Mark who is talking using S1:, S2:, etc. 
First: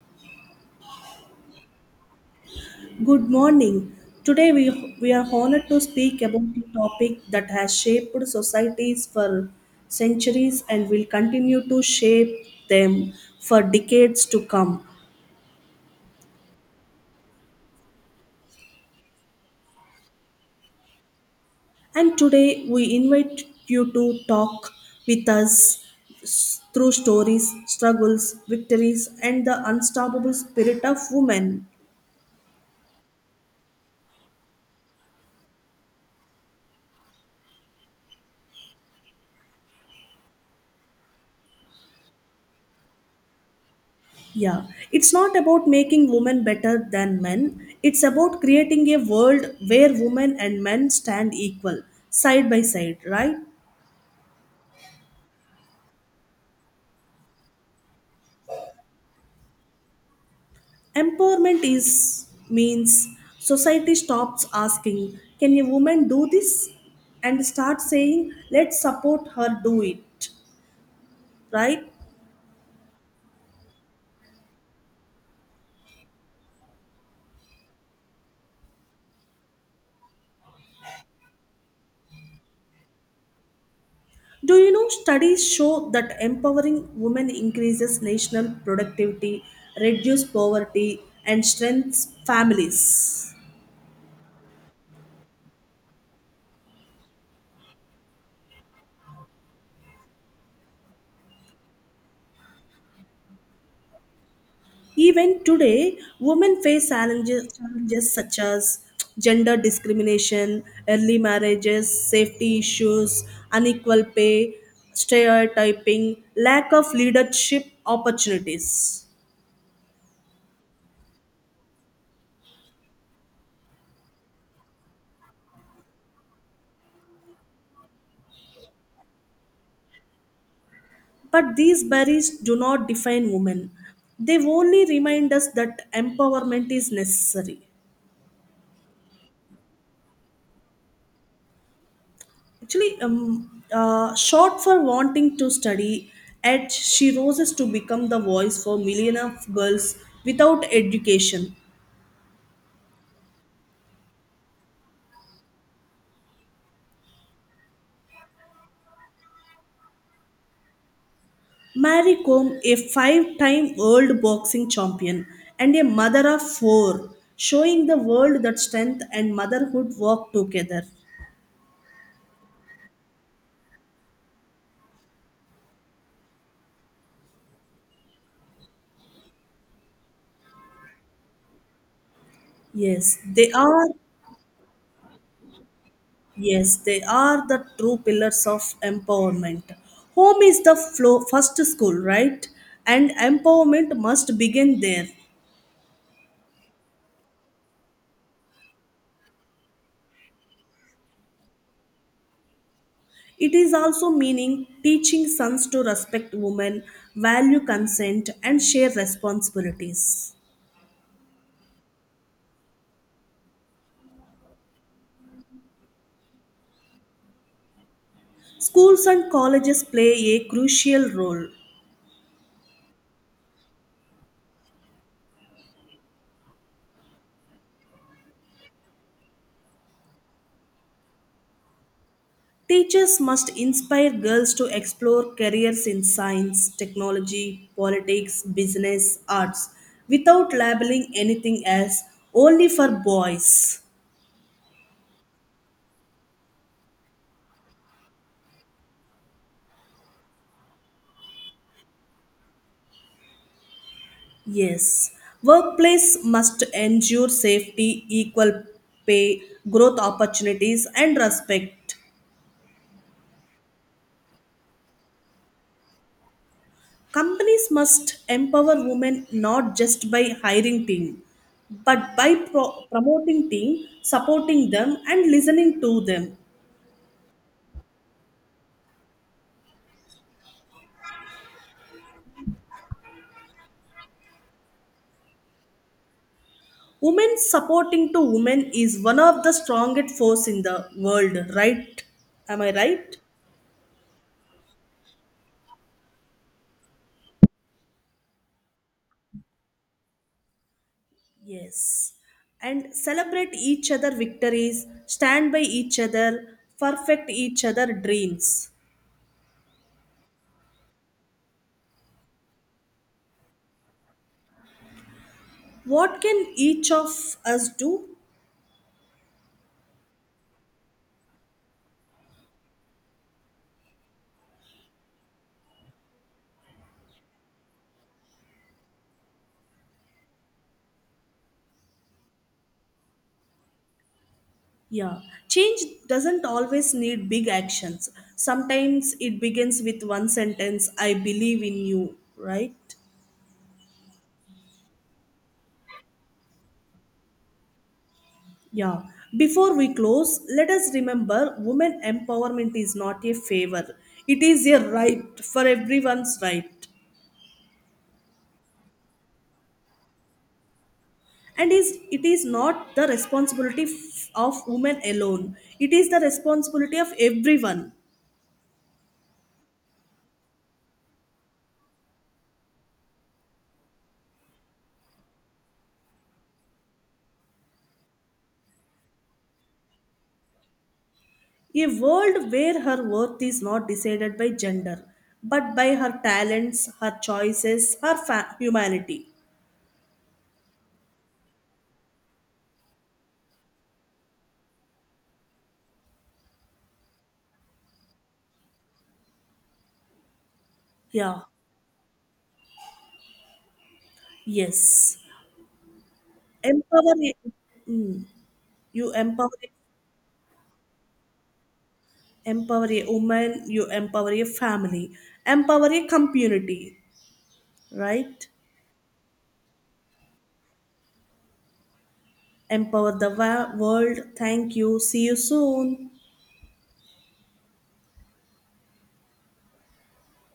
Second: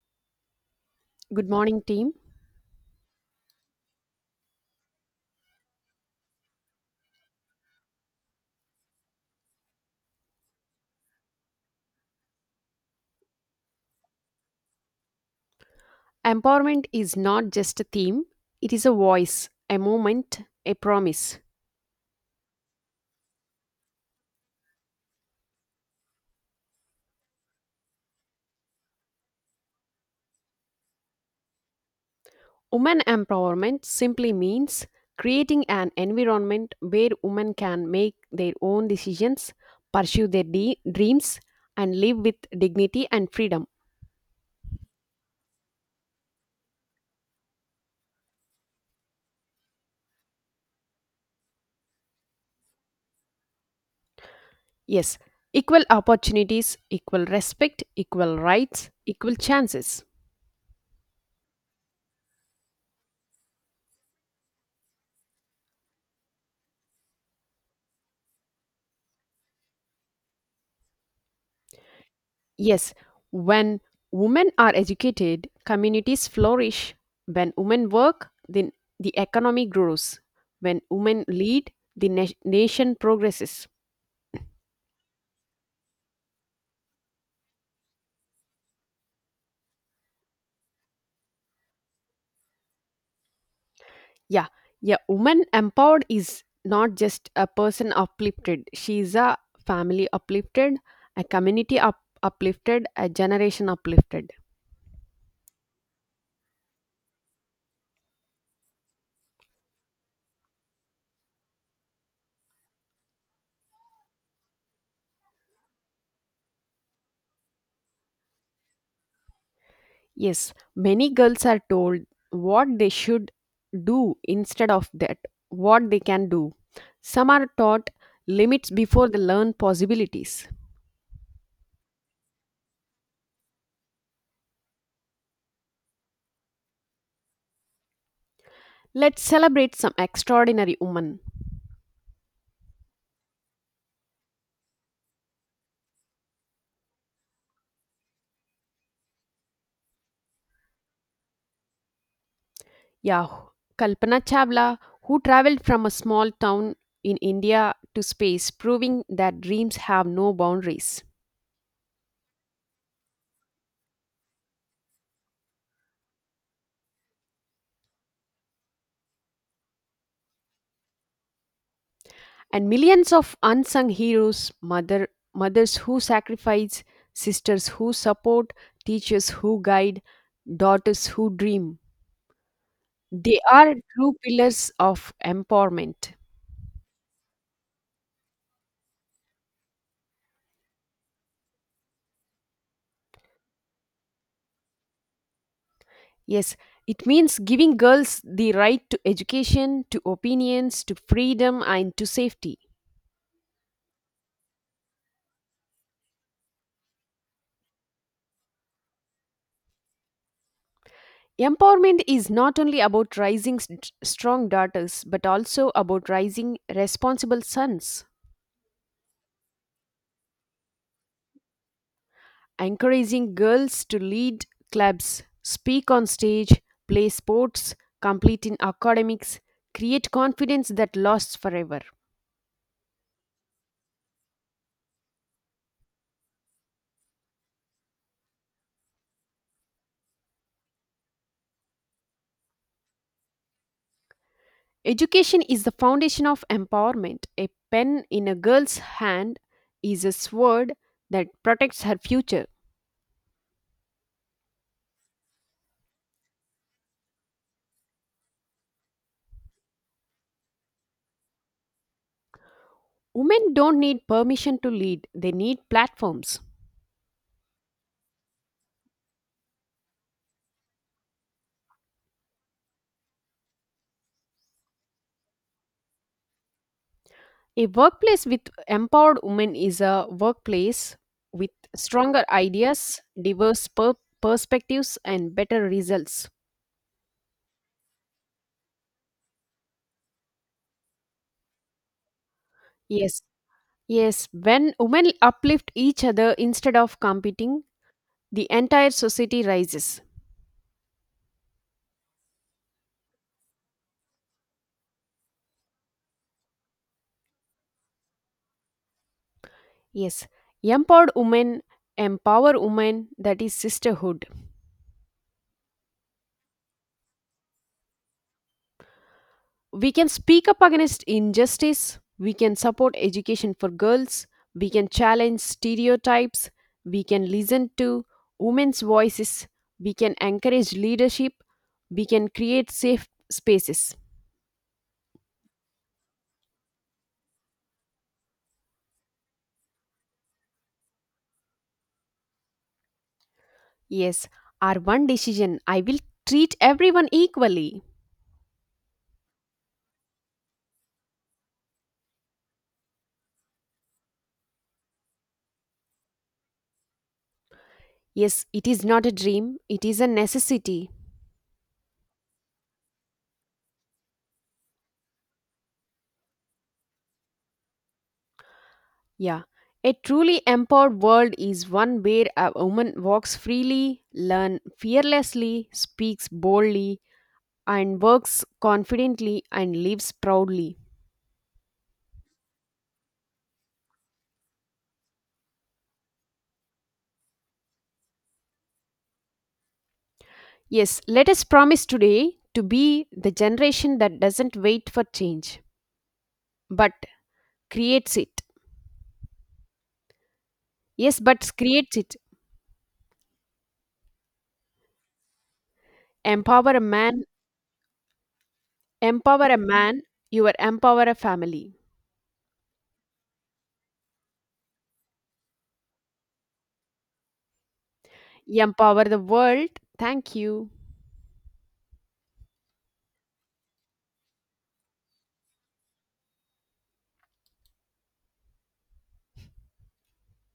S1: Good morning, team.
S2: Good morning. Today we, we are honored to speak about a topic that has shaped societies for centuries and will continue to shape them for decades to come.
S1: Empowerment is not just a theme, it is a voice, a moment, a promise.
S2: And today we invite you to talk with us through stories, struggles, victories, and the unstoppable spirit of women.
S1: Women empowerment simply means creating an environment where women can make their own decisions, pursue their dreams, and live with dignity and freedom.
S2: Yeah, it's not about making women better than men. It's about creating a world where women and men stand equal, side by side, right?
S1: Yes, equal opportunities, equal respect, equal rights, equal chances.
S2: Empowerment is means society stops asking, "Can a woman do this?" and start saying, "Let's support her do it." Right?
S1: Yes, when women are educated, communities flourish. When women work, then the economy grows. When women lead, the nation progresses.
S2: Do you know studies show that empowering women increases national productivity, reduce poverty, and strengthens families?
S1: Yeah, yeah, woman empowered is not just a person uplifted. She is a family uplifted, a community uplifted, a generation uplifted.
S2: Even today, women face challenges, challenges such as gender discrimination, early marriages, safety issues, unequal pay, stereotyping, lack of leadership opportunities.
S1: Yes, many girls are told what they should do instead of that, what they can do. Some are taught limits before they learn possibilities.
S2: But these barriers do not define women, they only remind us that empowerment is necessary.
S1: Let's celebrate some extraordinary women.
S2: Actually, short for wanting to study, at she roses to become the voice for millions of girls without education.
S1: Yeah, Kalpana Chavla, who traveled from a small town in India to space, proving that dreams have no boundaries.
S2: Mary Combe, a five-time world boxing champion and a mother of four, showing the world that strength and motherhood work together.
S1: And millions of unsung heroes, mother mothers who sacrifice, sisters who support, teachers who guide, daughters who dream,
S2: Yes,
S1: they
S2: they
S1: are
S2: are.
S1: true pillars of empowerment.
S2: Yes, they are the true pillars of empowerment. Home is the flow, first school, right? And empowerment must begin there.
S1: Yes, it means giving girls the right to education, to opinions, to freedom, and to safety.
S2: It is also meaning teaching sons to respect women, value consent, and share responsibilities.
S1: Empowerment is not only about raising strong daughters but also about raising responsible sons,
S2: Schools and colleges play a crucial role.
S1: encouraging girls to lead clubs, speak on stage, play sports, complete in academics, create confidence that lasts forever.
S2: Teachers must inspire girls to explore careers in science, technology, politics, business, arts, without labeling anything as only for boys.
S1: Education is the foundation of empowerment. A pen in a girl's hand is a sword that protects her future.
S2: Yes, workplace must ensure safety, equal pay, growth opportunities, and respect.
S1: Women don't need permission to lead, they need platforms.
S2: Companies must empower women not just by hiring team, but by promoting team, supporting them, and listening to them.
S1: A workplace with empowered women is a workplace with stronger ideas, diverse perspectives, and better results.
S2: Women supporting to women is one of the strongest force in the world, right? Am I right?
S1: Yes, yes. When women uplift each other instead of competing, the entire society rises.
S2: Yes. And celebrate each other victories, stand by each other, perfect each other dreams.
S1: Yes, empowered women empower women, that is sisterhood.
S2: What can each of us do?
S1: We can speak up against injustice, we can support education for girls, we can challenge stereotypes, we can listen to women's voices, we can encourage leadership, we can create safe spaces.
S2: Yeah, change doesn't always need big actions. Sometimes it begins with one sentence, I believe in you, right?
S1: Yes, our one decision, I will treat everyone equally.
S2: Yeah. Before we close, let us remember women empowerment is not a favor, it is a right for everyone's right.
S1: Yes, it is not a dream, it is a necessity.
S2: It is not the responsibility of women alone, it is the responsibility of everyone.
S1: Yeah. A truly empowered world is one where a woman walks freely, learns fearlessly, speaks boldly, and works confidently and lives proudly.
S2: A world where her worth is not decided by gender, but by her talents, her choices, her humanity.
S1: Yes, let us promise today to be the generation that doesn't wait for change, but creates it. Yes,
S2: Yeah,
S1: but creates it.
S2: yes.
S1: Empower a
S2: Empower.
S1: man,
S2: Mm, you empower.
S1: empower a man, you will empower a family.
S2: Empower a woman. You empower a family. Empower a community. Right.
S1: Empower the world. Thank you.
S2: Empower the world. Thank you. See you soon.